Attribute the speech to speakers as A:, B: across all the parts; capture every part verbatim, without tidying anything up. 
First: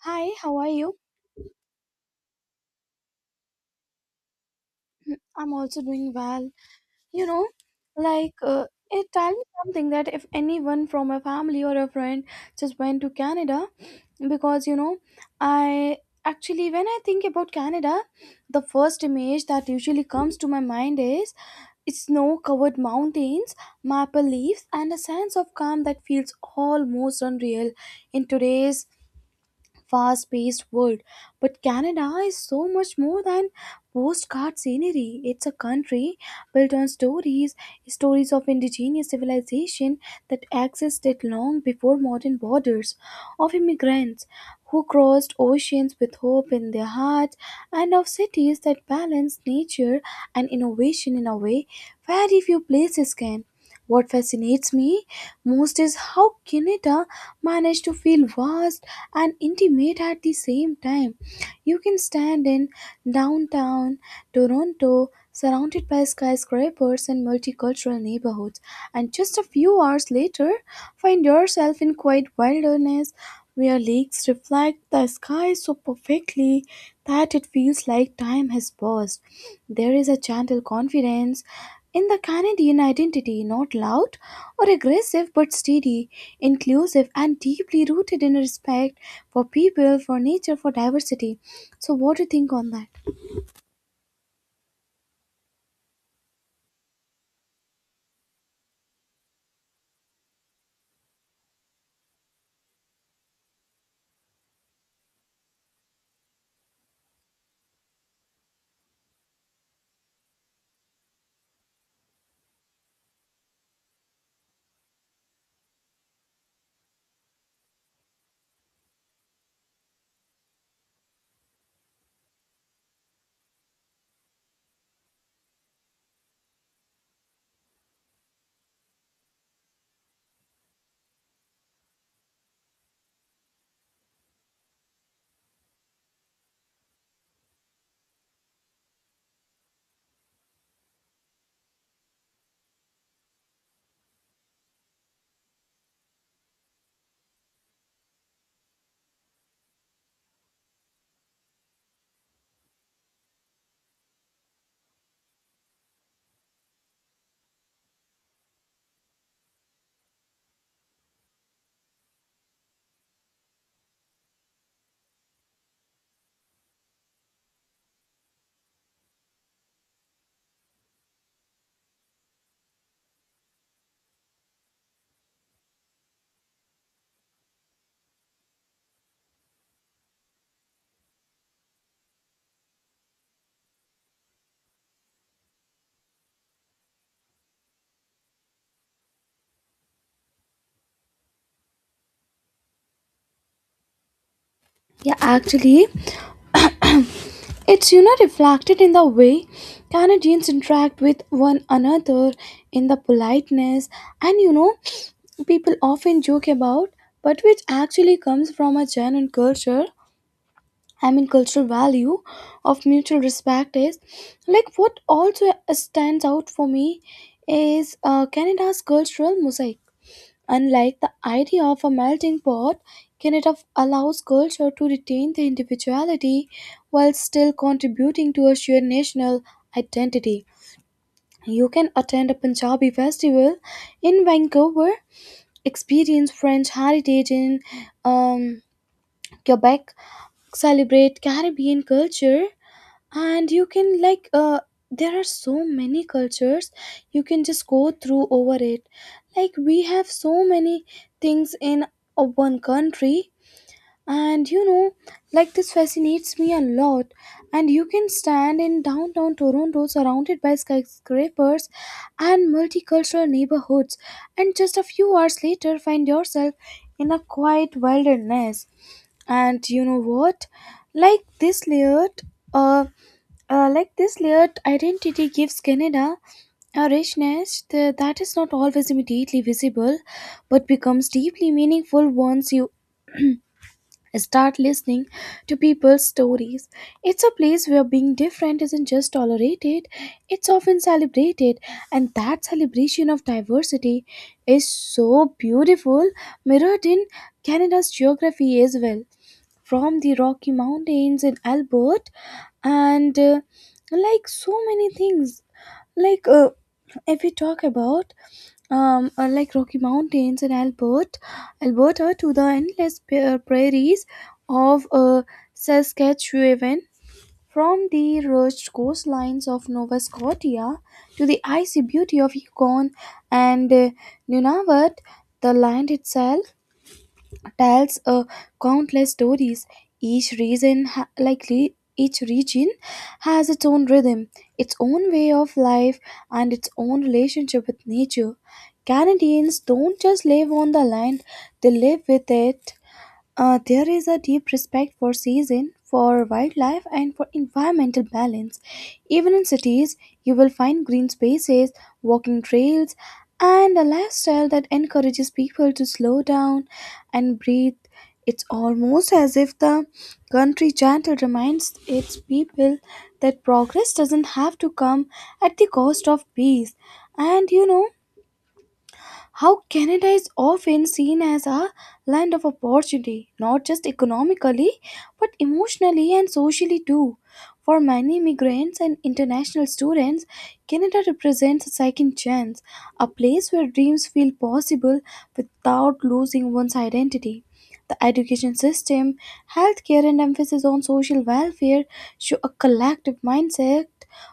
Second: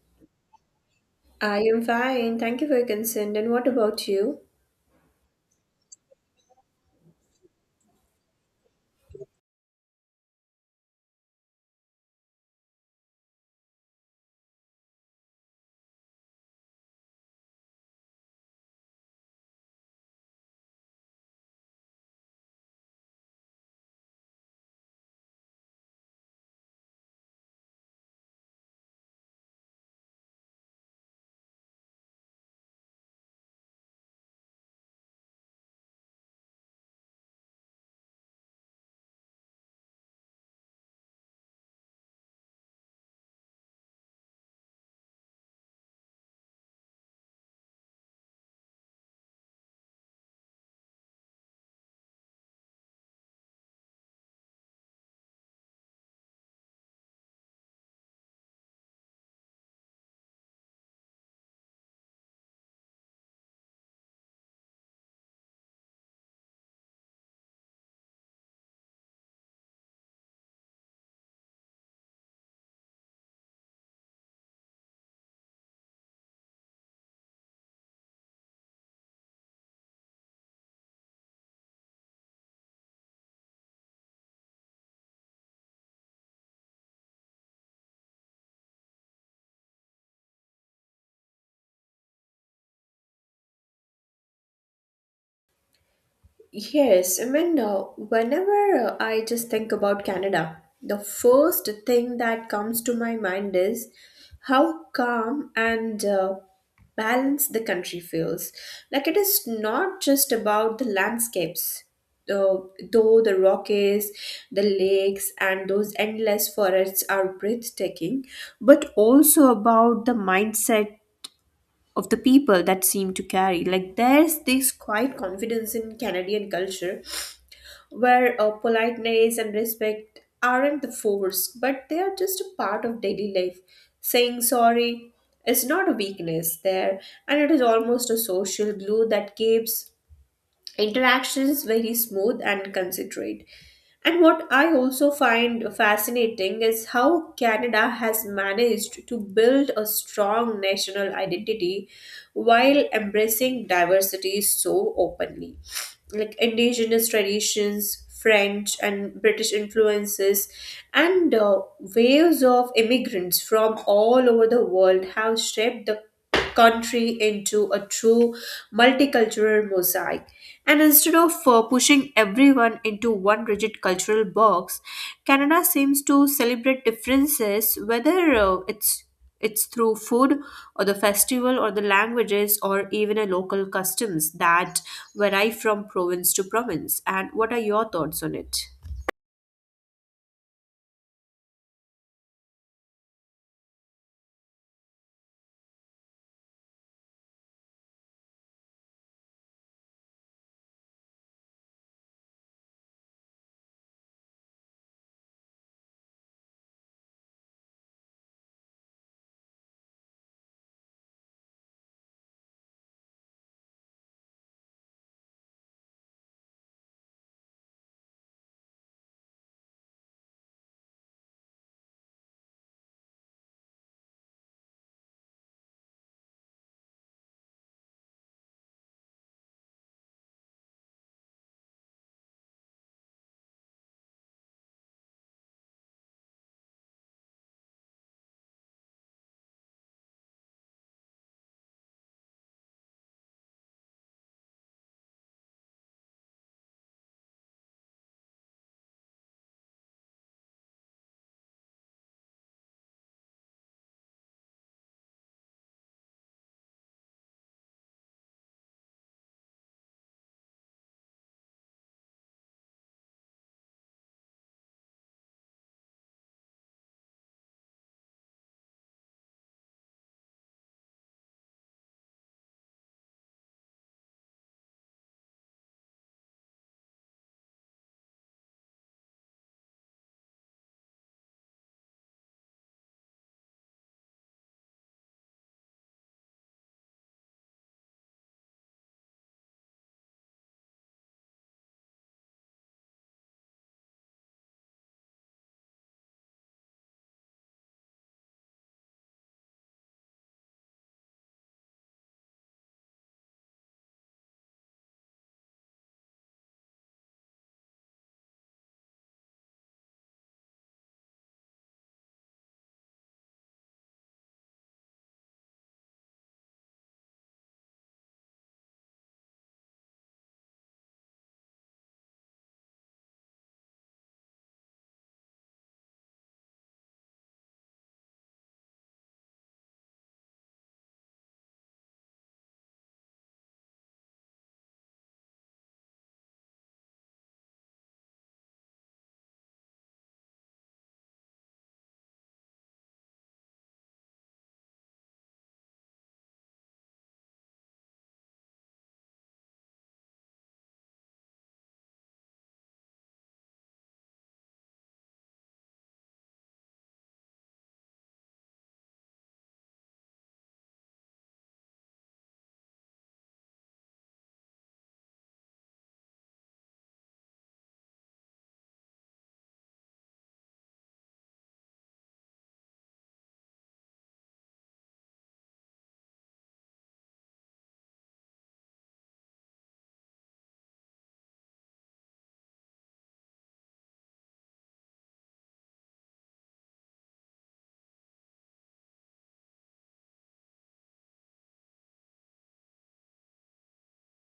A: Hi, how are you?
B: I am fine. Thank you for your consent. And what about you?
A: I'm also doing well. You know, like, uh, eh, Tell me something. That if anyone from a family or a friend just went to Canada, because you know, I actually, when I think about Canada, the first image that usually comes to my mind is snow covered mountains, maple leaves, and a sense of calm that feels almost unreal in today's fast paced world. But Canada is so much more than postcard scenery. It's a country built on stories, stories of indigenous civilization that existed long before modern borders, of immigrants who crossed oceans with hope in their hearts, and of cities that balance nature and innovation in a way very few places can. What fascinates me most is how Canada managed to feel vast and intimate at the same time. You can stand in downtown Toronto, surrounded by skyscrapers and multicultural neighborhoods, and just a few hours later, find yourself in quiet wilderness where lakes reflect the sky so perfectly that it feels like time has paused. There is a gentle confidence in the Canadian identity, not loud or aggressive but steady, inclusive, and deeply rooted in respect for people, for nature, for diversity. So, what do you think on that?
B: Yes, I mean, uh, whenever uh, I just think about Canada, the first thing that comes to my mind is how calm and uh, balanced the country feels. Like it is not just about the landscapes, uh, though the Rockies, the lakes, and those endless forests are breathtaking, but also about the mindset of the people that seem to carry. Like there's this quiet confidence in Canadian culture where uh, politeness and respect aren't the force, but they are just a part of daily life. Saying sorry is not a weakness there, and it is almost a social glue that keeps interactions very smooth and considerate. And what I also find fascinating is how Canada has managed to build a strong national identity while embracing diversity so openly, like indigenous traditions, French and British influences, and uh, waves of immigrants from all over the world have shaped the country into a true multicultural mosaic. And instead of uh, pushing everyone into one rigid cultural box, Canada seems to celebrate differences, whether uh, it's it's through food or the festival or the languages or even a local customs that vary from province to province. And what are your thoughts on it?
A: Yeah, actually, it's, you know, reflected in the way Canadians interact with one another, in the politeness, and, you know, people often joke about, but which actually comes from a genuine culture, I mean, cultural value of mutual respect. Is, like, what also stands out for me is uh, Canada's cultural mosaic. Unlike the idea of a melting pot, Canada f- allows culture to retain their individuality while still contributing to a shared national identity. You can attend a Punjabi festival in Vancouver, experience French heritage in um, Quebec, celebrate Caribbean culture, and you can, like, uh there are so many cultures you can just go through over it. Like, we have so many things in uh, one country, and, you know, like, this fascinates me a lot. And you can stand in downtown Toronto surrounded by skyscrapers and multicultural neighborhoods, and just a few hours later find yourself in a quiet wilderness. And you know what, like, this layered uh uh, like this layered identity gives Canada a richness th- that is not always immediately visible but becomes deeply meaningful once you start listening to people's stories. It's a place where being different isn't just tolerated, it's often celebrated, and that celebration of diversity is so beautiful, mirrored in Canada's geography as well. From the Rocky Mountains in Albert, and uh, like so many things, like uh, if we talk about um, uh, like Rocky Mountains in Albert, Alberta to the endless pa- prairies of uh, Saskatchewan, from the rugged coastlines of Nova Scotia to the icy beauty of Yukon and uh, Nunavut, the land itself tells uh, countless stories. Each region, ha- likely each region has its own rhythm, its own way of life, and its own relationship with nature. Canadians don't just live on the land; they live with it. Uh, there is a deep respect for season, for wildlife, and for environmental balance. Even in cities, you will find green spaces, walking trails, and a lifestyle that encourages people to slow down and breathe. It's almost as if the country gentle reminds its people that progress doesn't have to come at the cost of peace. And, you know, how Canada is often seen as a land of opportunity, not just economically, but emotionally and socially too. For many immigrants and international students, Canada represents a second chance, a place where dreams feel possible without losing one's identity. The education system, healthcare, and emphasis on social welfare show a collective mindset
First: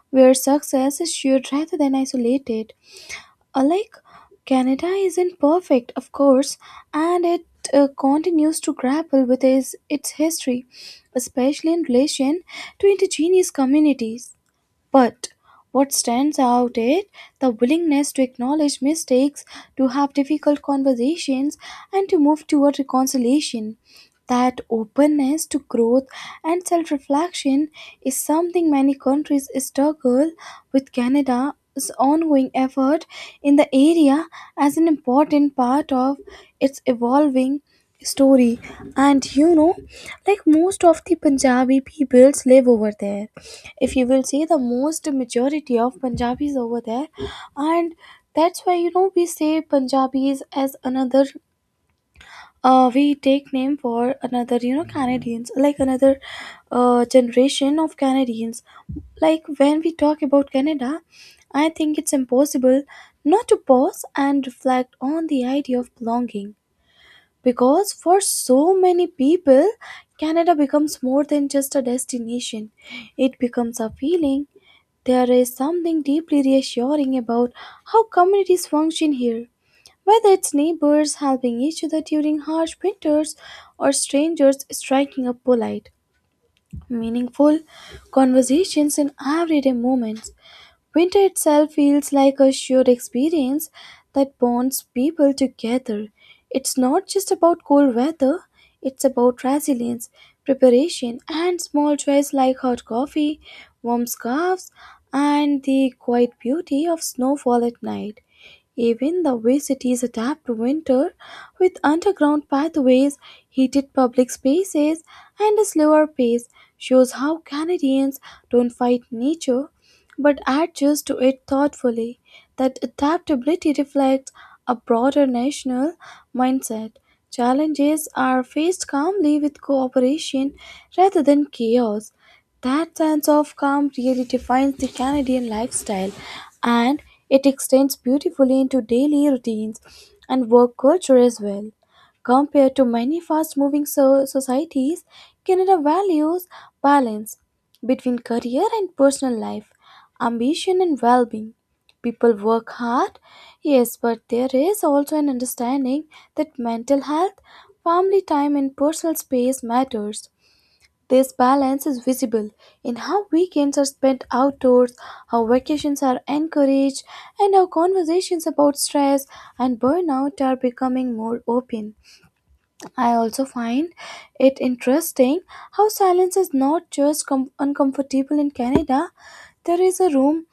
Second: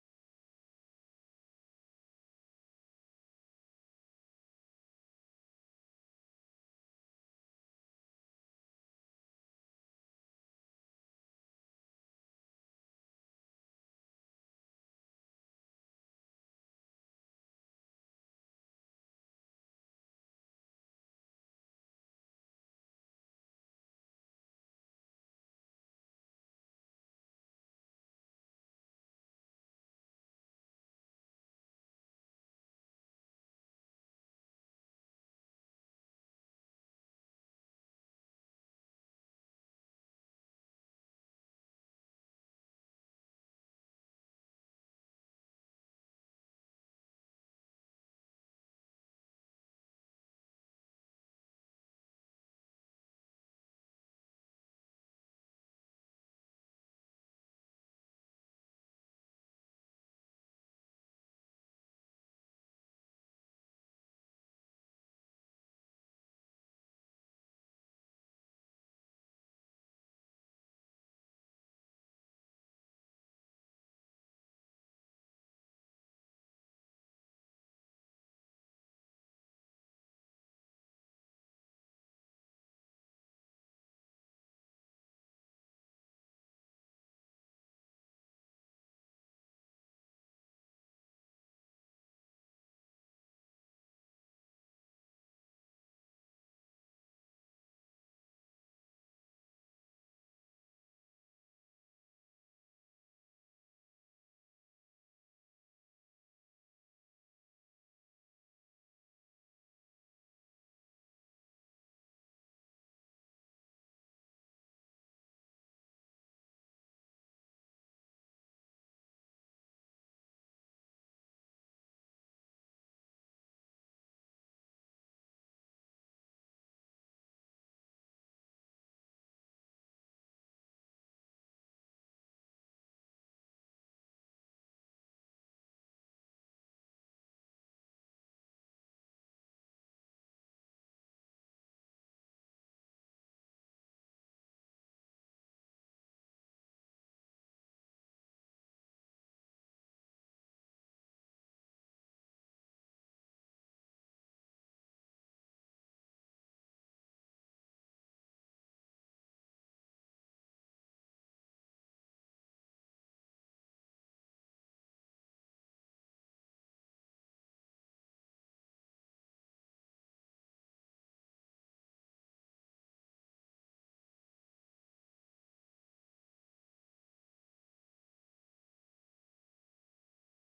A: where success is shared rather than isolated. Uh, like Canada isn't perfect, of course, and it uh, continues to grapple with its, its history, especially in relation to indigenous communities, but what stands out is the willingness to acknowledge mistakes, to have difficult conversations, and to move toward reconciliation. That openness to growth and self reflection is something many countries struggle with. Canada's ongoing effort in the area as an important part of its evolving story. And, you know, like, most of the Punjabi peoples live over there. If you will see, the most majority of Punjabis over there, and that's why, you know, we say Punjabis as another, uh, we take name for another, you know, Canadians, like another uh, generation of Canadians. Like, when we talk about Canada, I think it's impossible not to pause and reflect on the idea of belonging, because for so many people, Canada becomes more than just a destination, it becomes a feeling. There is something deeply reassuring about how communities function here. Whether it's neighbors helping each other during harsh winters or strangers striking up polite, meaningful conversations in everyday moments, winter itself feels like a shared experience that bonds people together. It's not just about cold weather, it's about resilience, preparation, and small joys like hot coffee, warm scarves, and the quiet beauty of snowfall at night. Even the way cities adapt to winter, with underground pathways, heated public spaces, and a slower pace, shows how Canadians don't fight nature but adjust to it thoughtfully. That adaptability reflects a broader national mindset. Challenges are faced calmly with cooperation rather than chaos. That sense of calm really defines the Canadian lifestyle, and it extends beautifully into daily routines and work culture as well. Compared to many fast moving so- societies, Canada values balance between career and personal life, ambition and well being. People work hard, yes, but there is also an understanding that mental health, family time, and personal space matters. This balance is visible in how weekends are spent outdoors, how vacations are encouraged, and how conversations about stress and burnout are becoming more open. I also find it interesting how silence is not just com- uncomfortable in Canada. There is a room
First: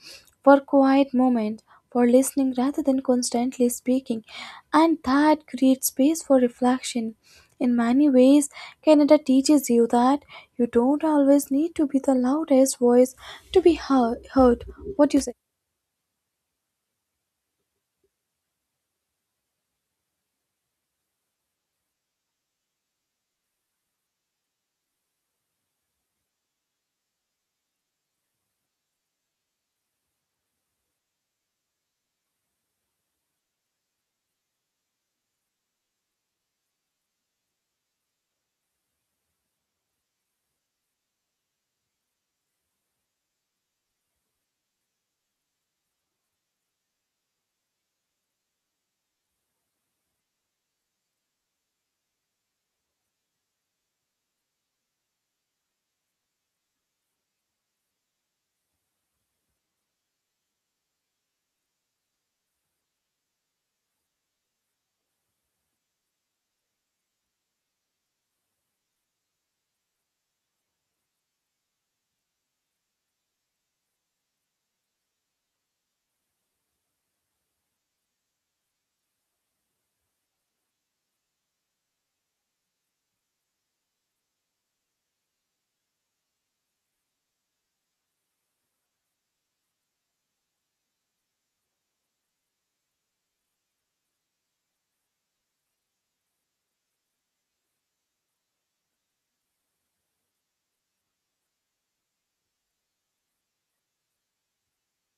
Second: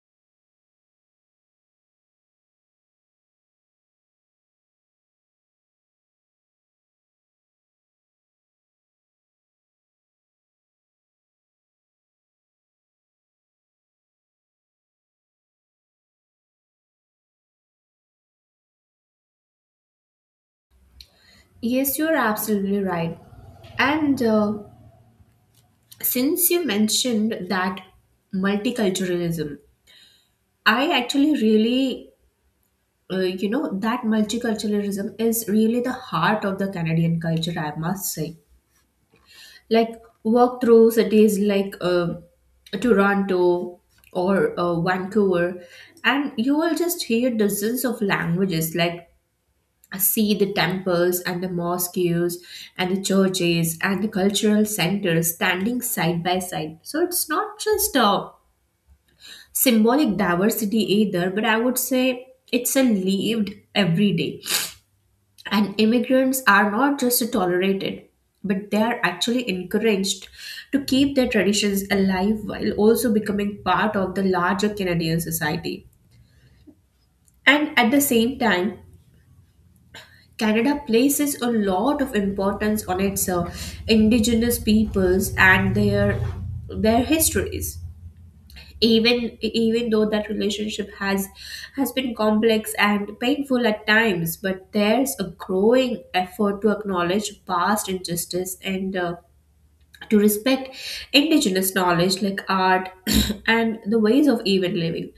A: for quiet moment, for listening rather than constantly speaking, and that creates space for reflection. In many ways, Canada teaches you that you don't always need to be the loudest voice to be hear- heard. What do you say?
B: Yes, you're absolutely right. And uh, that Muslim, I uh, Islam is really the Indian culture. Like walk through cities like uh, Toronto or uh, Vancouver, and you will just hear dozens of languages, like see the temples and the mosques and the churches and the cultural centers standing side by side. So it's not just a symbolic diversity either, but I would say it's a lived every day. And immigrants are not just tolerated, but they are actually encouraged to keep their traditions alive while also becoming part of the larger Canadian society. And at the same time, Canada places a lot of importance on its uh, indigenous peoples and their their histories. Even even though that relationship has has been complex and painful at times, but there's a growing effort to acknowledge past injustice and uh, to respect indigenous knowledge like art and the ways of even living,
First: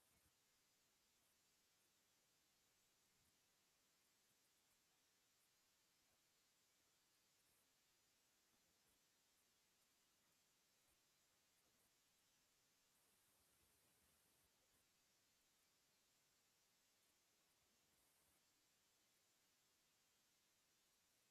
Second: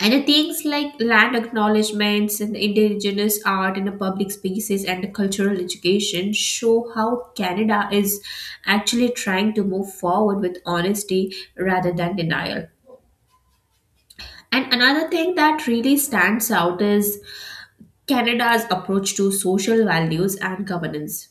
B: and the things like land acknowledgements and indigenous art in the public spaces and the cultural education show how Canada is actually trying to move forward with honesty rather than denial. And another thing that really stands out is Canada's approach to social values and governance.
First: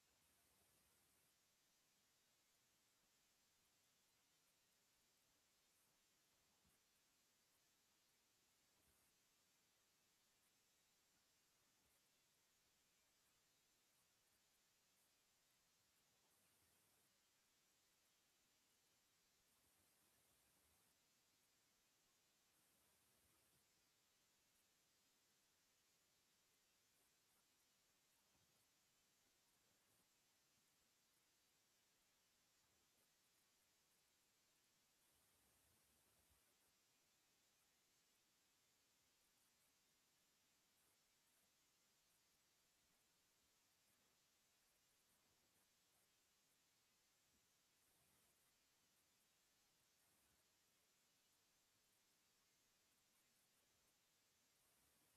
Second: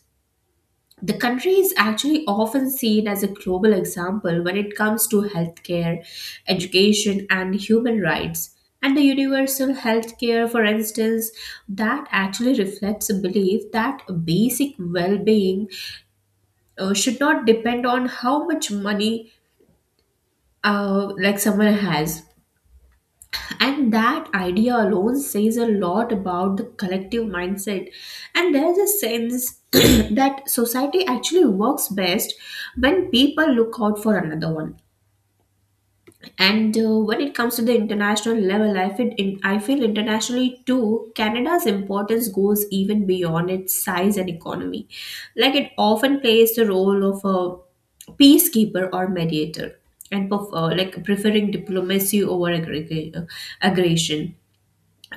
B: The country is actually often seen as a global example when it comes to healthcare, education, and human rights. And the universal healthcare, for instance, that actually reflects a belief that basic well being uh, should not depend on how much money uh, like someone has, and that idea alone says a lot about the collective mindset. And there's a sense that society actually works best when people look out for another one. And uh, when it comes to the international level, i feel in, I feel internationally too, Canada's importance goes even beyond its size and economy. Like it often plays the role of a peacekeeper or mediator, and perf- uh, like preferring diplomacy over aggreg- aggression,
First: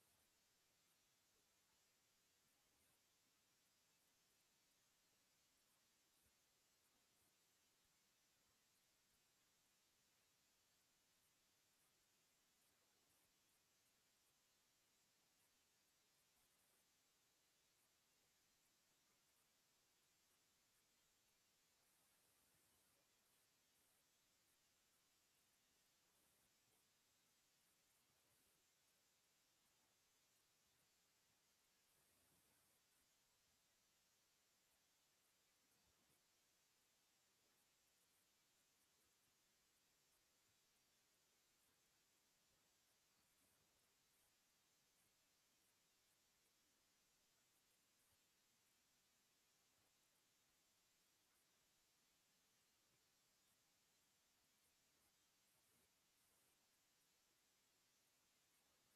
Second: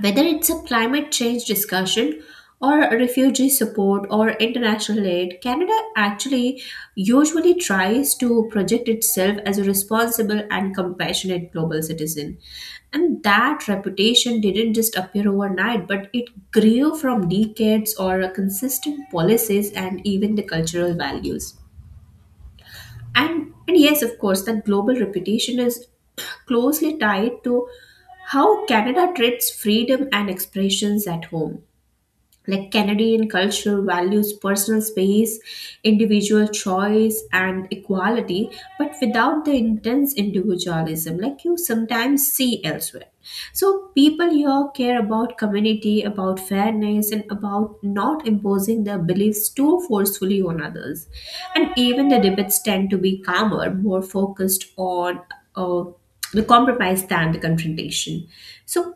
B: whether it's a climate change discussion or refugee support or international aid, Canada actually usually tries to project itself as a responsible and compassionate global citizen. And that reputation didn't just appear overnight, but it grew from decades or consistent policies and even the cultural values. And and yes, of course, that global reputation is closely tied to how Canada treats freedom and expressions at home. Like Canadian culture values personal space, individual choice, and equality, but without the intense individualism like you sometimes see elsewhere. So, people here care about community, about fairness, and about not imposing their beliefs too forcefully on others. And even the debates tend to be calmer, more focused on uh, the compromise than the confrontation. So,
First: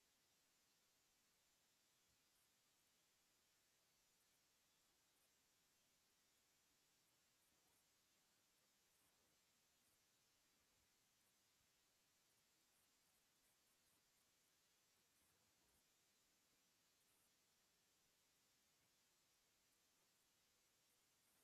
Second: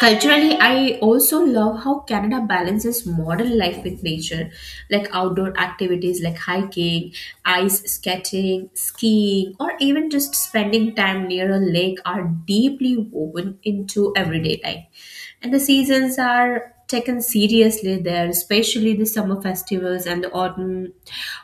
B: culturally, I also love how Canada balances modern life with nature, like outdoor activities like hiking, ice skating, skiing, or even just spending time near a lake are deeply woven into everyday life. And the seasons are taken seriously there, especially the summer festivals and the autumn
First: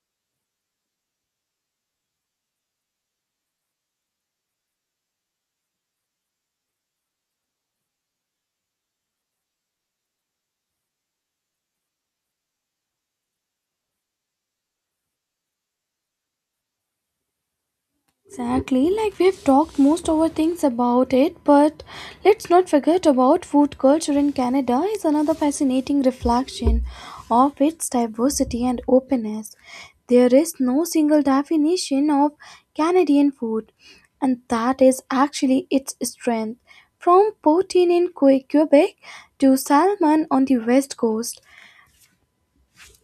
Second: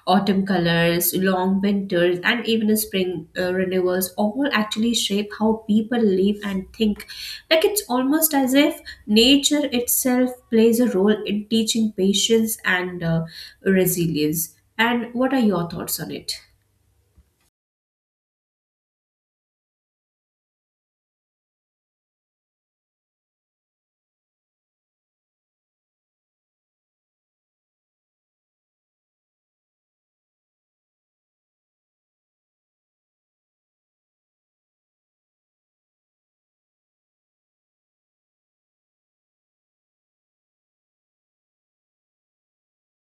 B: autumn colors, long winters, and even the spring uh, renewals all actually shape how people live and think. Like it's almost as if nature itself plays a role in teaching patience and uh, resilience. And what are your thoughts on it?
A: Exactly, like, we've talked most of our things about it, but let's not forget about food culture in Canada is another fascinating reflection of its diversity and openness. There is no single definition of Canadian food, and that is actually its strength. From poutine in Que- Quebec to salmon on the west coast,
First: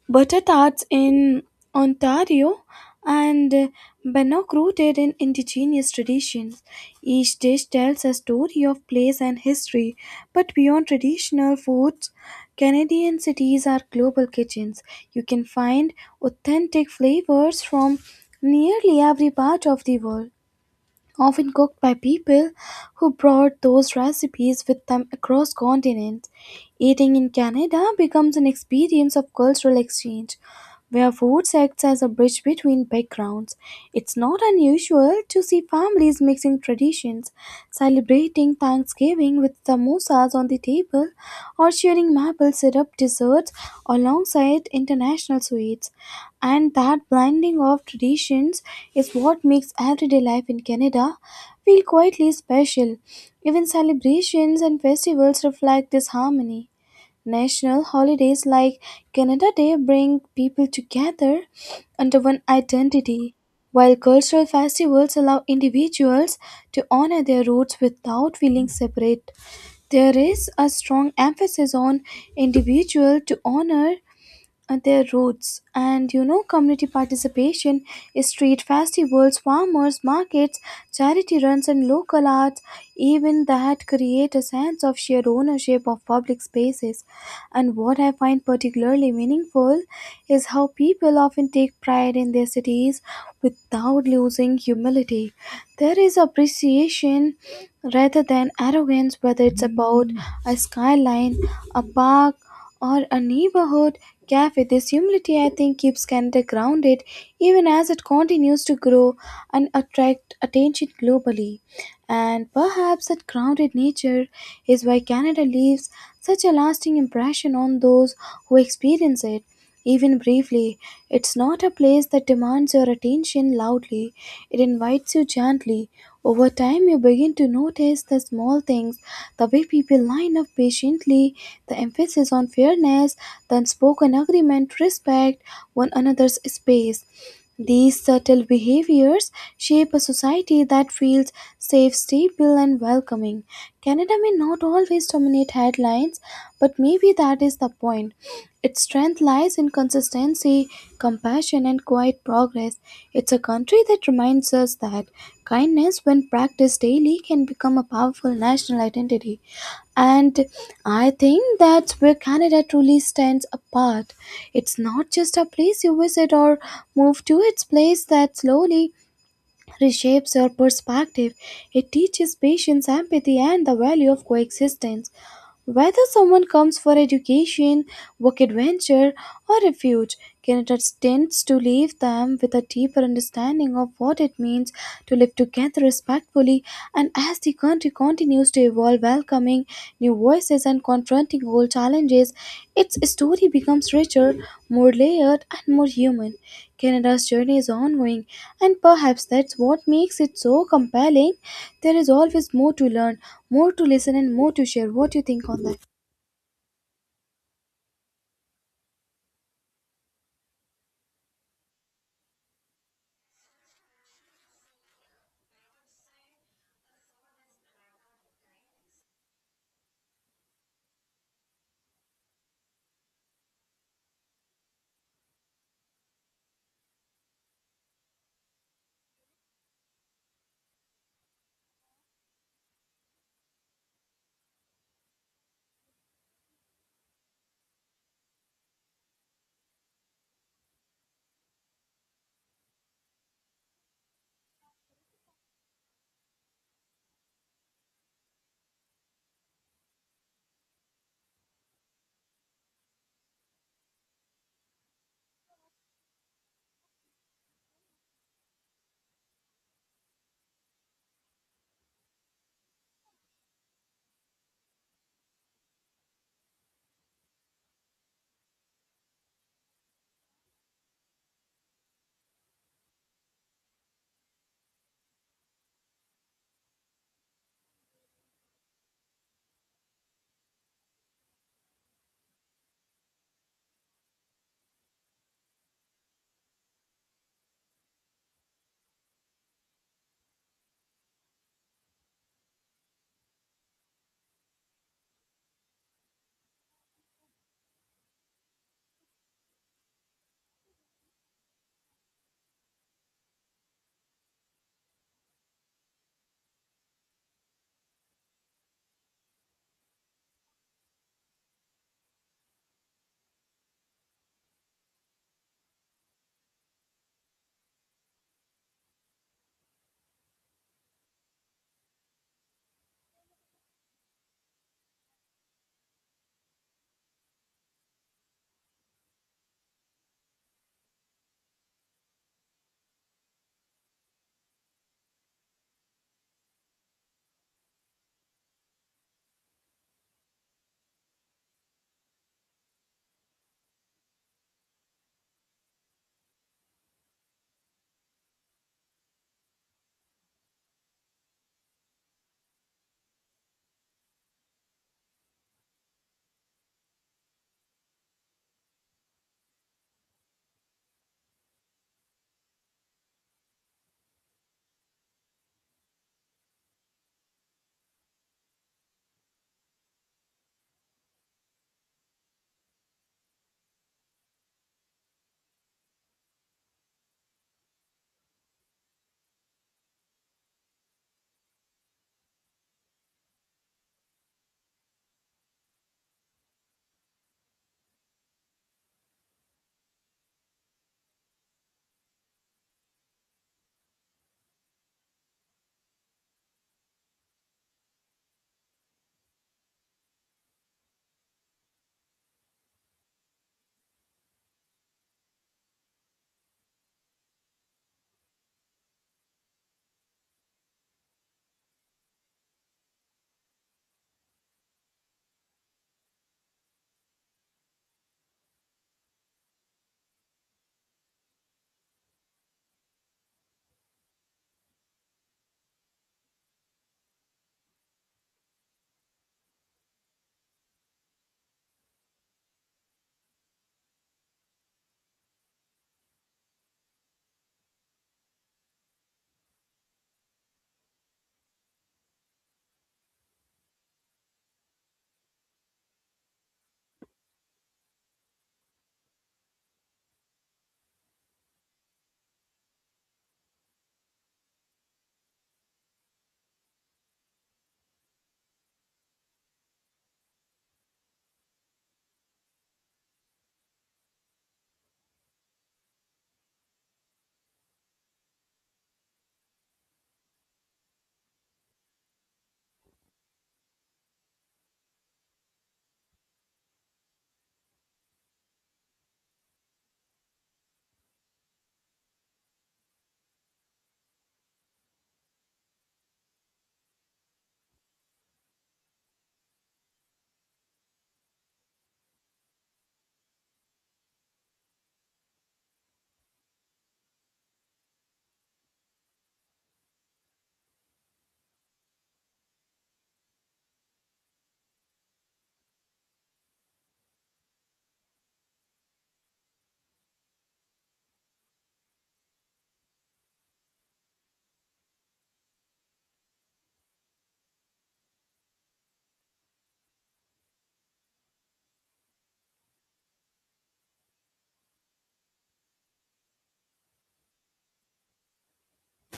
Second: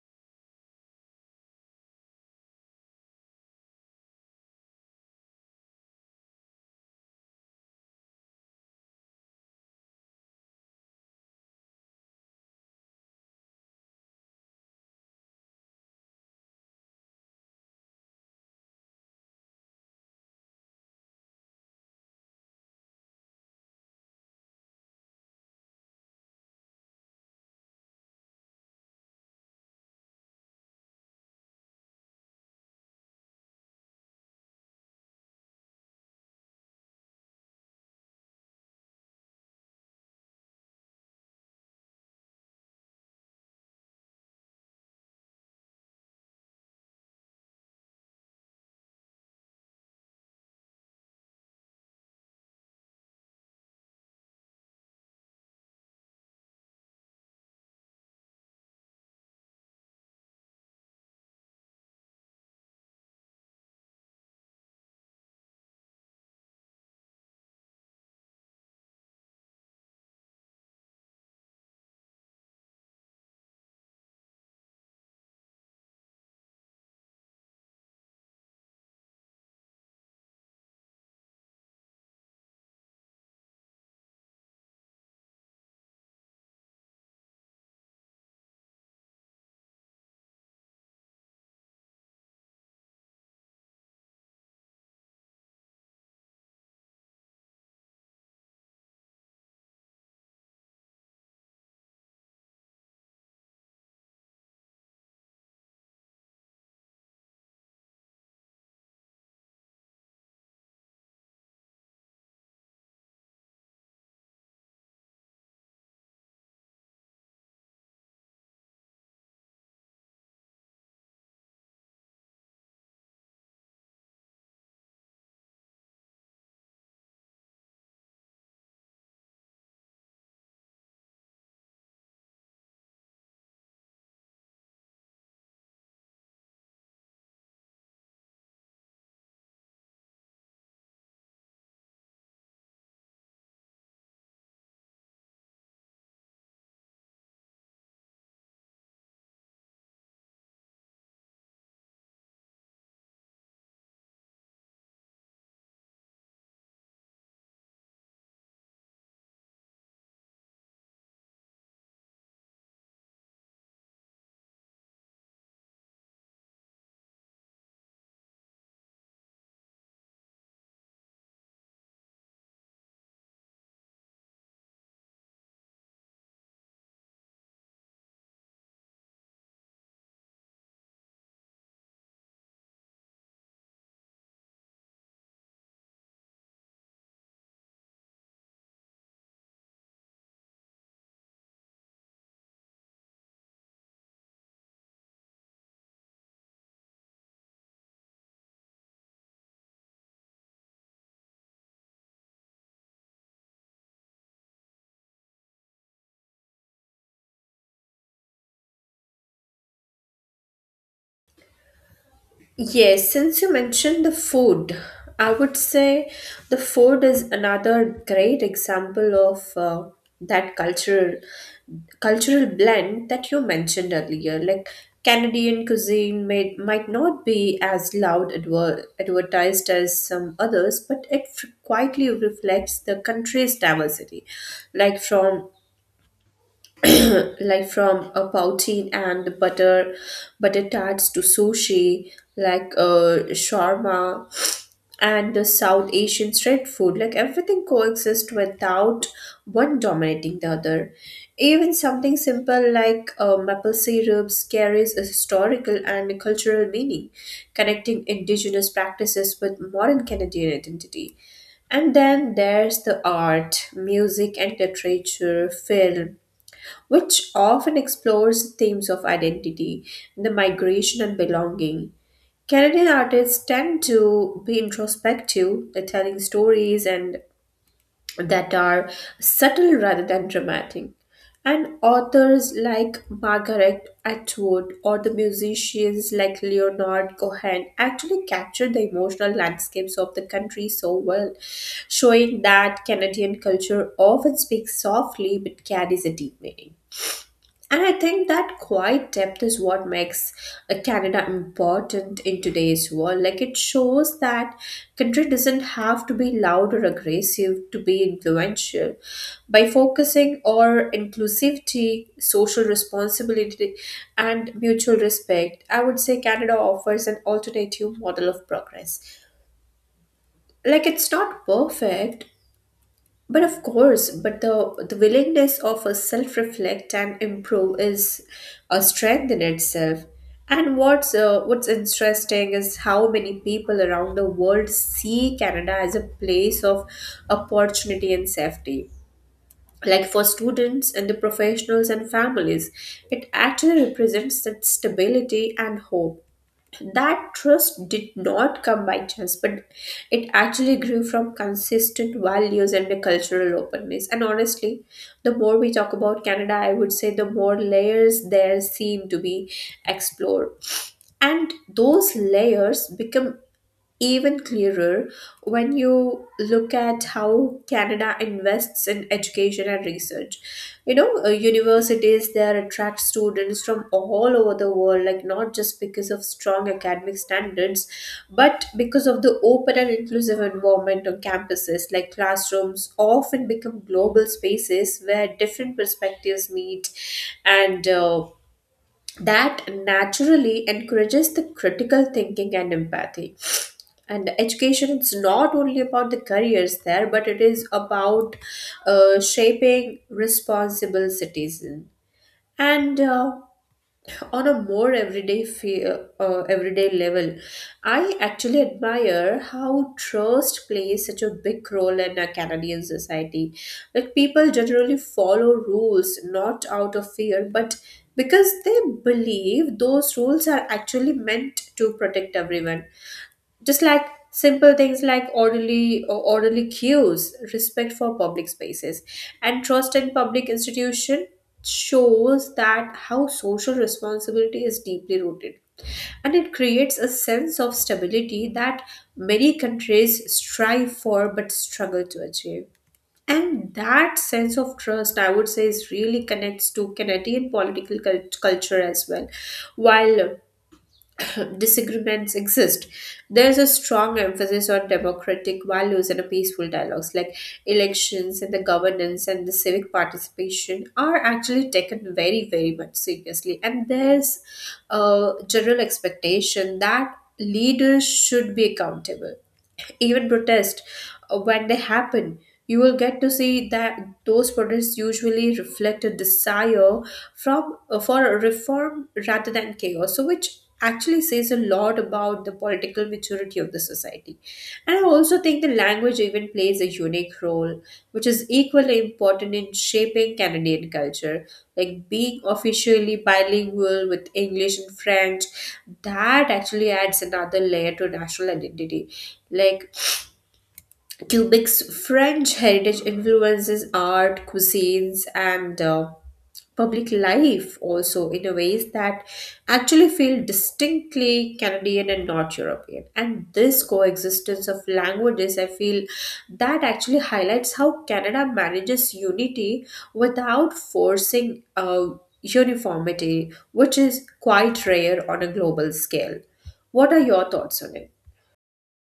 A: butter tarts in Ontario and uh, Bannock rooted in indigenous traditions. Each dish tells a story of place and history, but beyond traditional foods, Canadian cities are global kitchens. You can find authentic flavors from nearly every part of the world, often cooked by people who brought those recipes with them across continents. Eating in Canada becomes an experience of cultural exchange, where food acts as a bridge between backgrounds. It's not unusual to see families mixing traditions, celebrating Thanksgiving with samosas on the table, or sharing maple syrup desserts alongside international sweets. And that blending of traditions is what makes everyday life in Canada feel quietly special. Even celebrations and festivals reflect this harmony. National holidays like Canada Day bring people together under one identity, while cultural festivals allow individuals to honor their roots without feeling separate. There is a strong emphasis on individual to honor uh, their roots. And, you know, community participation, street festivals, farmers markets, charity runs, and local arts, even that create a sense of shared ownership of public spaces. And what I find particularly meaningful is how people often take pride in their cities without losing humility. There is appreciation rather than arrogance, whether it's about a skyline, a park, or a neighborhood cafe. This humility, I think, keeps Canada grounded even as it continues to grow and attract attention globally. And perhaps that grounded nature is why Canada leaves such a lasting impression on those who experience it. Even briefly, it's not a place that demands your attention loudly. It invites you gently. Over time, you begin to notice the small things, the way people line up patiently, the emphasis on fairness, the unspoken agreement, respect one another's space. These subtle behaviors shape a society that feels safe, stable, and welcoming. Canada may not always dominate headlines, but maybe that is the point. Its strength lies in consistency, compassion, and quiet progress. It's a country that reminds us that kindness, when practiced daily, can become a powerful national identity. And I think that's where Canada truly stands apart. It's not just a place you visit or move to, it's place that slowly reshapes your perspective. It teaches patience, empathy, and the value of coexistence. Whether someone comes for education, work adventure, or refuge, Canada tends to leave them with a deeper understanding of what it means to live together respectfully. And as the country continues to evolve, welcoming new voices and confronting old challenges, its story becomes richer, more layered, and more human. Canada's journey is ongoing, and perhaps that's what makes it so compelling. There is always more to learn, more to listen, and more to share. What do you think on that?
B: Yes, since you mentioned the food, I would say the food is another great example of uh, that cultural cultural blend that you mentioned earlier. Like Canadian cuisine may, might not be as loud adver- advertised as some others, but it f- quietly reflects the country's diversity. Like from like from a poutine and butter butter tarts to sushi, like uh shawarma and the south asian street food, like everything coexists without one dominating the other. Even something simple like uh, maple syrups carries a historical and cultural meaning, connecting indigenous practices with modern Canadian identity. And then there's the art, music and literature, film, which often explores themes of identity, the migration, and belonging. Canadian artists tend to be introspective, they're telling stories and that are subtle rather than dramatic. And authors like Margaret Atwood or the musicians like Leonard Cohen actually capture the emotional landscapes of the country so well, showing that Canadian culture often speaks softly but carries a deep meaning. And I think that quiet depth is what makes uh, Canada important in today's world. Like it shows that country doesn't have to be loud or aggressive to be influential. By focusing on inclusivity, social responsibility, and mutual respect, I would say Canada offers an alternative model of progress. Like it's not perfect, but of course, but the, the willingness of a self reflect and improve is a strength in itself. And what's uh, what's interesting is how many people around the world see Canada as a place of opportunity and safety. Like for students and the professionals and families, it actually represents that stability and hope. That trust did not come by chance, but it actually grew from consistent values and a cultural openness. And honestly, the more we talk about Canada, I would say the more layers there seem to be explored. And those layers become even clearer when you look at how Canada invests in education and research. You know, uh, universities there attract students from all over the world, like not just because of strong academic standards, but because of the open and inclusive environment on campuses. Like classrooms often become global spaces where different perspectives meet, and uh, that naturally encourages the critical thinking and empathy. And education is not only about the careers there, but it is about uh, shaping responsible citizen. And uh, on a more everyday fe- uh, uh, everyday level, I actually admire how trust plays such a big role in our Canadian society. Like people generally follow rules not out of fear, but because they believe those rules are actually meant to protect everyone. Just like simple things like orderly or orderly queues, respect for public spaces, and trust in public institution shows that how social responsibility is deeply rooted, and it creates a sense of stability that many countries strive for but struggle to achieve. And that sense of trust, I would say, is really connects to Canadian political cult- culture as well. While disagreements exist, there's a strong emphasis on democratic values and a peaceful dialogues, like elections and the governance and the civic participation are actually taken very, very much seriously. And there's a general expectation that leaders should be accountable, even protest uh, when they happen. You will get to see that those protests usually reflect a desire from uh, for reform rather than chaos. So, which actually says a lot about the political maturity of the society. And I also think the language even plays a unique role, which is equally important in shaping Canadian culture. Like being officially bilingual with English and French, that actually adds another layer to national identity. Like Quebec's French heritage influences art, cuisines, and uh, public life also in a ways that actually feel distinctly Canadian and not European. And this coexistence of languages, I feel that actually highlights how Canada manages unity without forcing uh, uniformity, which is quite rare on a global scale. What are your thoughts on it?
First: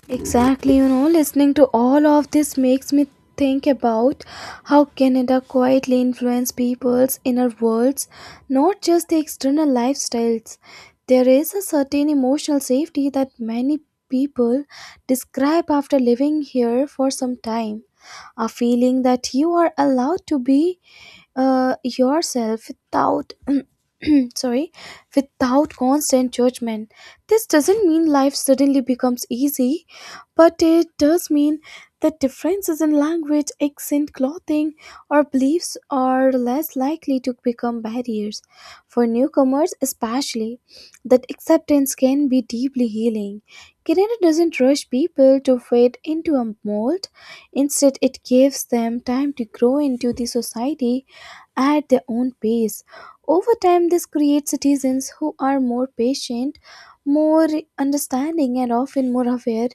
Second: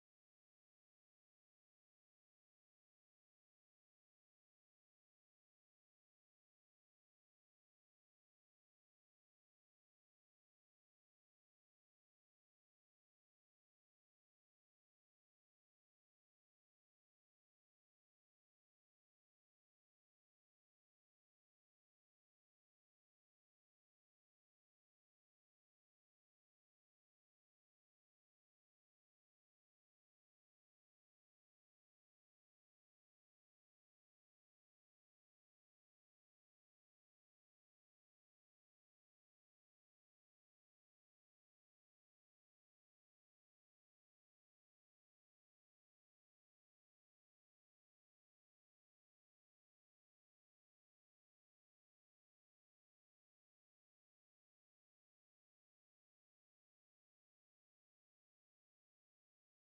A: Exactly, you know, listening to all of this makes me think about how Canada quietly influences people's inner worlds, not just the external lifestyles. There is a certain emotional safety that many people describe after living here for some time, a feeling that you are allowed to be uh, yourself without sorry without constant judgment. This doesn't mean life suddenly becomes easy, but it does mean that differences in language, accent, clothing, or beliefs are less likely to become barriers. For newcomers, especially, that acceptance can be deeply healing. Canada doesn't rush people to fit into a mold, instead, it gives them time to grow into the society at their own pace. Over time, this creates citizens who are more patient, more understanding, and often more aware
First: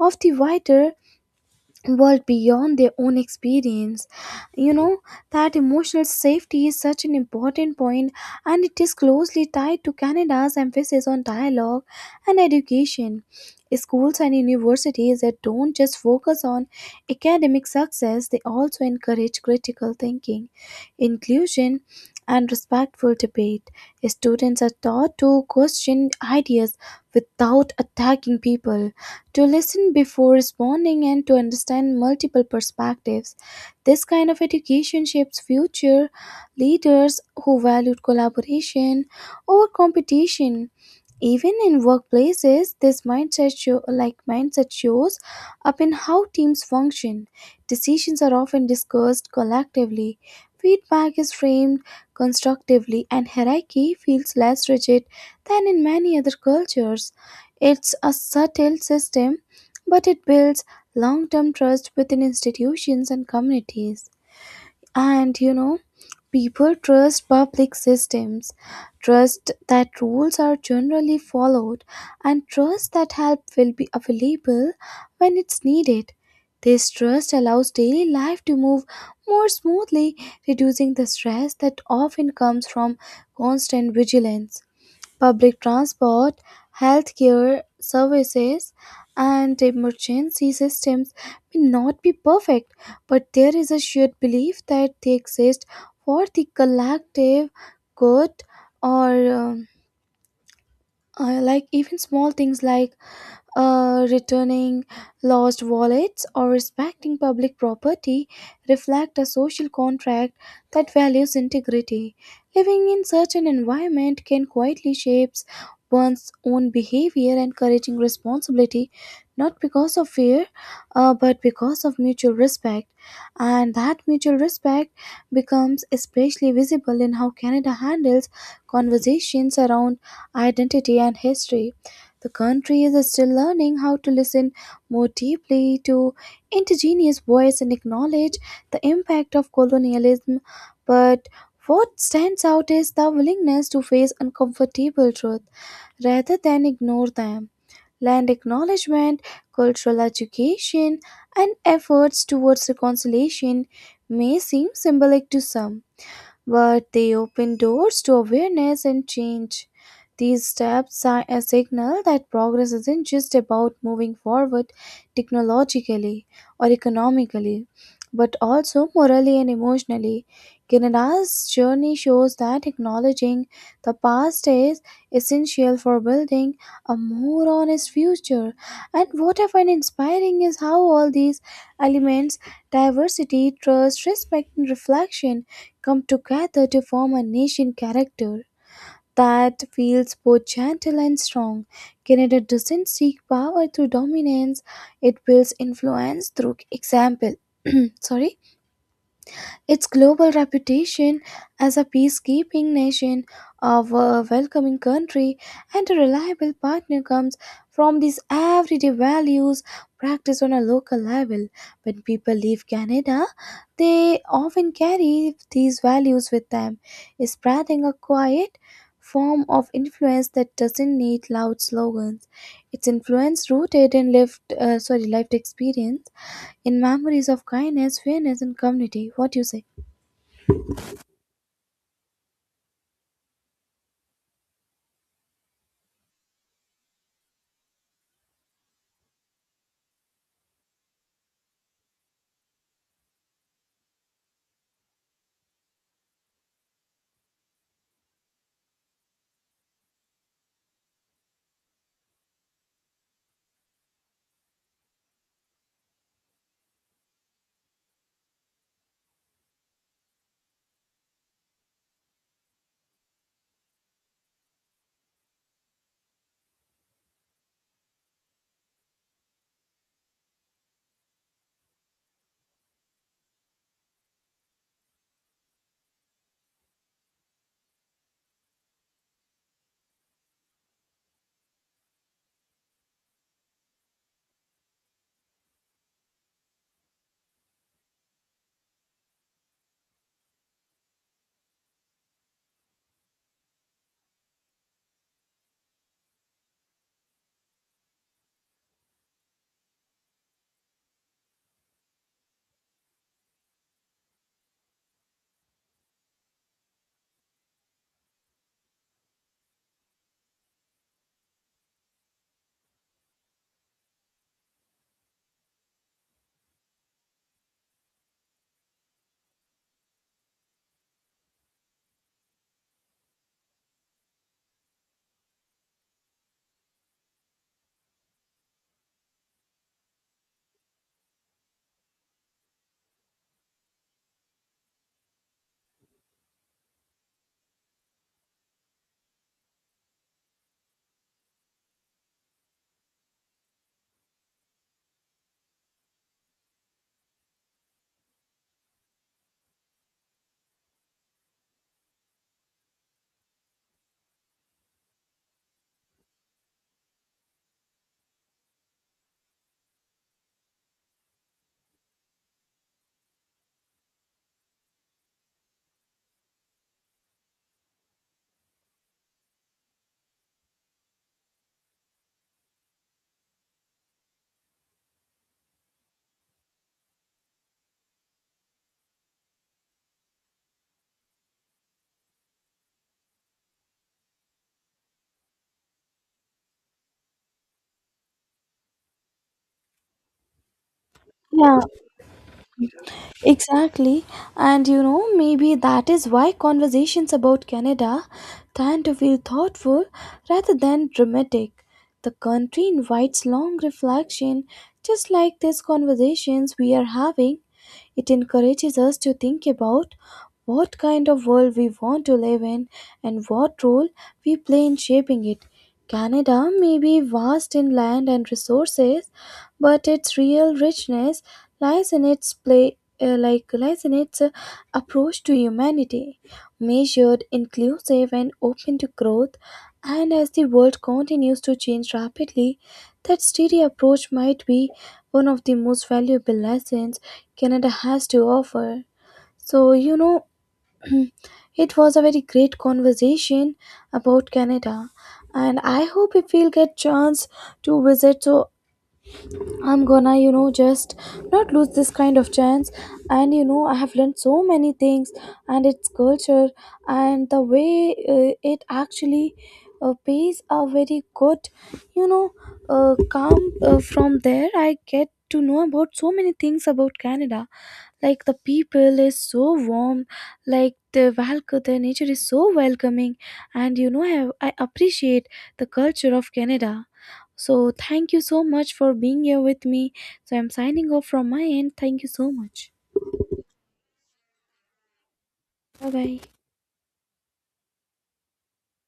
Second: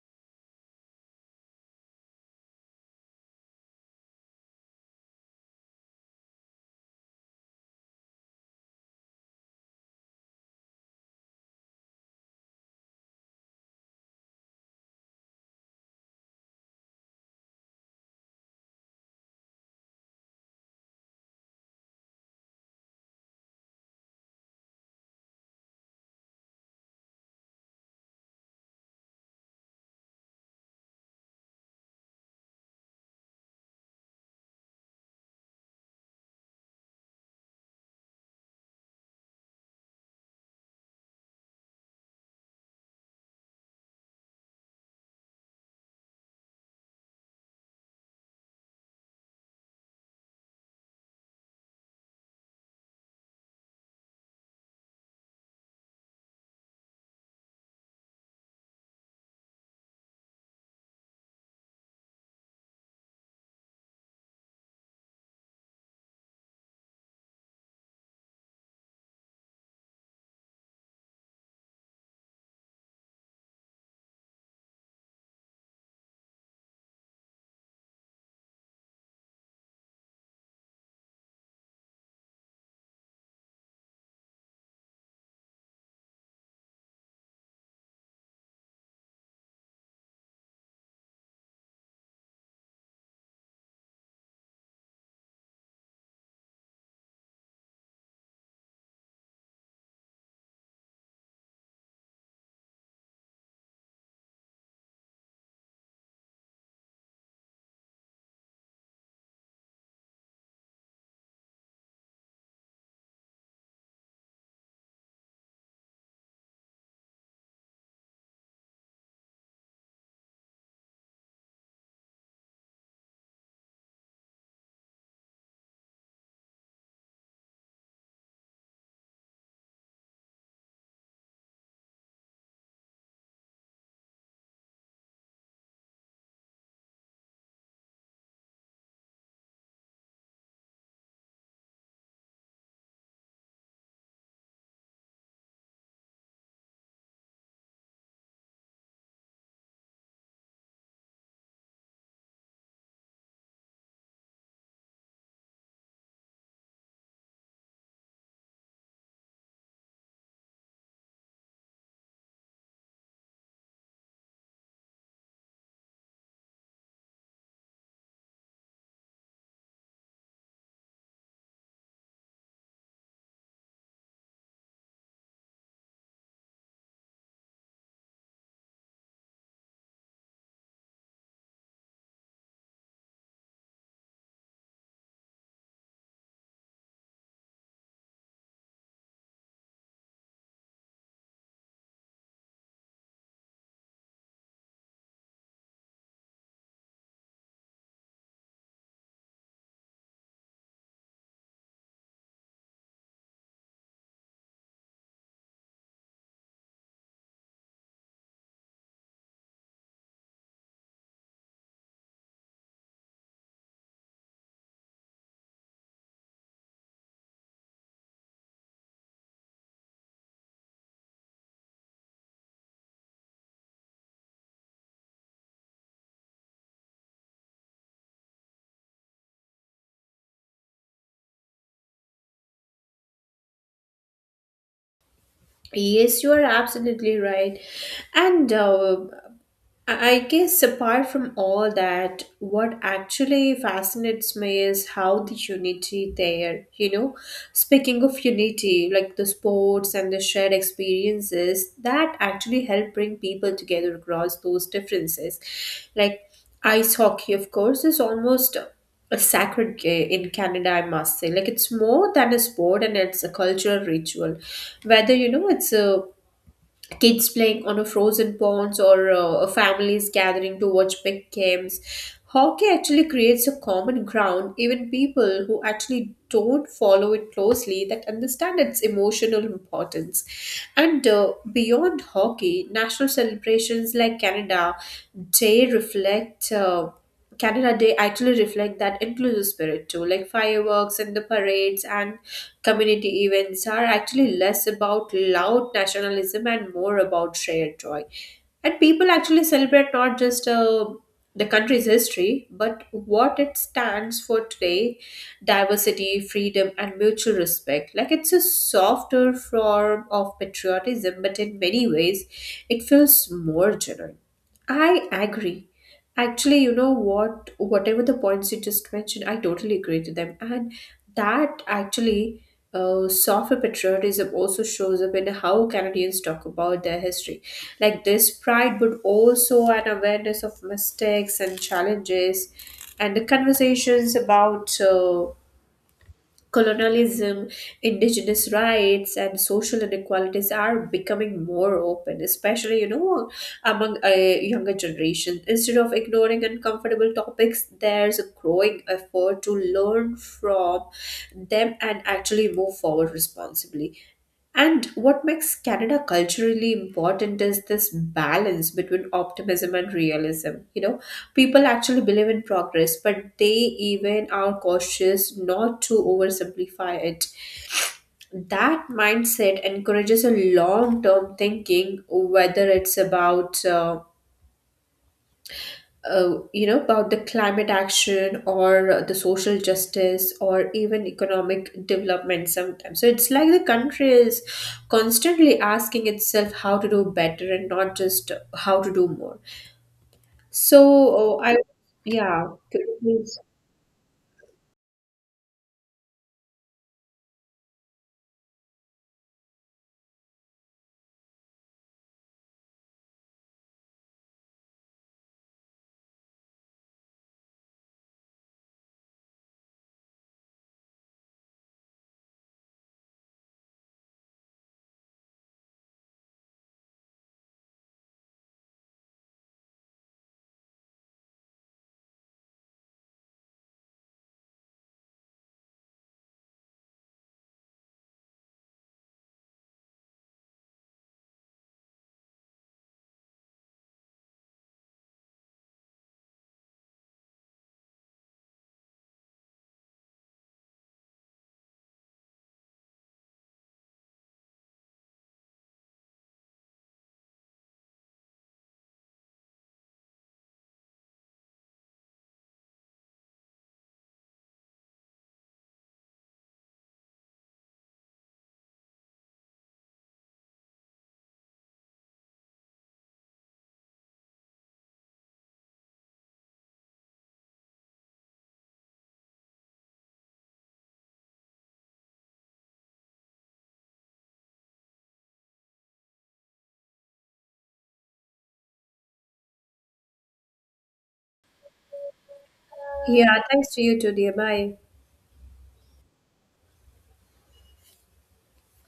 A: of the wider world beyond their own experience. You know, that emotional safety is such an important point, and it is closely tied to Canada's emphasis on dialogue and education. Schools and universities that don't just focus on academic success, they also encourage critical thinking, inclusion, and respectful debate. Students are taught to question ideas without attacking people, to listen before responding, and to understand multiple perspectives. This kind of education shapes future leaders who value collaboration over competition. Even in workplaces, this mindset show, like mindset shows up in how teams function. Decisions are often discussed collectively. Feedback is framed constructively, and hierarchy feels less rigid than in many other cultures. It's a subtle system, but it builds long-term trust within institutions and communities. And you know, people trust public systems, trust that rules are generally followed, and trust that help will be available when it's needed. This trust allows daily life to move more smoothly, reducing the stress that often comes from constant vigilance. Public transport, healthcare services, and emergency systems may not be perfect, but there is a shared belief that they exist for the collective good. Or um, uh, like even small things like uh, returning lost wallets or respecting public property reflect a social contract that values integrity. Living in such an environment can quietly shape one's own behavior, encouraging responsibility not because of fear, uh, but because of mutual respect. And that mutual respect becomes especially visible in how Canada handles conversations around identity, and history. The country is still learning how to listen more deeply to indigenous voice and acknowledge the impact of colonialism. But what stands out is the willingness to face uncomfortable truth rather than ignore them. Land acknowledgement, cultural education, and efforts towards reconciliation may seem symbolic to some, but they open doors to awareness and change. These steps are a signal that progress isn't just about moving forward technologically or economically, but also morally and emotionally. Canada's journey shows that acknowledging the past is essential for building a more honest future. And what I find inspiring is how all these elements, diversity, trust, respect, and reflection, come together to form a nation character that feels both gentle and strong. Canada doesn't seek power through dominance, it builds influence through example. Sorry? Its global reputation as a peacekeeping nation, a w- welcoming country, and a reliable partner comes from these everyday values practiced on a local level. When people leave Canada, they often carry these values with them, spreading a quiet form of influence that doesn't need loud slogans. Its influence rooted in lived, uh, sorry, lived experience, in memories of kindness, fairness, and community. What do you say?
B: Yes, you are absolutely right. And uh, I I guess apart from all that, what actually fascinates me is how the unity there, you know, speaking of unity, like the sports and the shared experiences that actually help bring people together across those differences. Like ice hockey, of course, is almost a sacred game in Canada, I must say. Like it's more than a sport and it's a cultural ritual. Whether, you know, it's a kids playing on a frozen ponds or uh, families gathering to watch big games, hockey actually creates a common ground. Even people who actually don't follow it closely that understand its emotional importance. And uh, beyond hockey, national celebrations like canada day reflect uh, Canada Day actually reflect that inclusive spirit too, like fireworks and the parades and community events are actually less about loud nationalism and more about shared joy. And people actually celebrate not just uh, the country's history, but what it stands for today: diversity, freedom, and mutual respect. Like it's a softer form of patriotism, but in many ways, it feels more genuine. I agree. Actually, you know what? Whatever the points you just mentioned, I totally agree to them. And that actually uh, softer patriotism also shows up in how Canadians talk about their history. Like this pride, but also an awareness of mistakes and challenges, and the conversations about uh, colonialism, indigenous rights, and social inequalities are becoming more open, especially you know among a younger generation. Instead of ignoring uncomfortable topics, there's a growing effort to learn from them and actually move forward responsibly. And what makes Canada culturally important is this balance between optimism and realism. You know, people actually believe in progress, but they even are cautious not to oversimplify it. That mindset encourages a long term thinking, whether it's about uh, uh, you know, about the climate action or the social justice or even economic development sometimes. So it's like the country is constantly asking itself how to do better and not just how to do more. So, oh, I
A: Yeah,
B: yeah, could you please?
A: exactly. And you know, maybe that is why conversations about Canada tend to feel thoughtful rather than dramatic. The country invites long reflection, just like these conversations we are having. It encourages us to think about what kind of world we want to live in and what role we play in shaping it. Canada may be vast in land and resources, but its real richness lies in its play, uh, like lies in its uh, approach to humanity, measured, inclusive, and open to growth. And as the world continues to change rapidly, that steady approach might be one of the most valuable lessons Canada has to offer. So, you know, Mm. It was a very great conversation about Canada, and I hope if we'll get chance to visit, so I'm gonna, you know, just not lose this kind of chance. And you know, I have learned so many things, and its culture, and the way uh, it actually uh, pays a very good, you know, uh, come uh, from there I get to know about so many things about Canada. Like the people is so warm, like the welcome, the nature is so welcoming. And you know, I, have, I appreciate the culture of Canada. So thank you so much for being here with me, so I'm signing off from my end. Thank you so much.
B: Yeah, thanks to you too, dear. Bye.
A: Bye bye.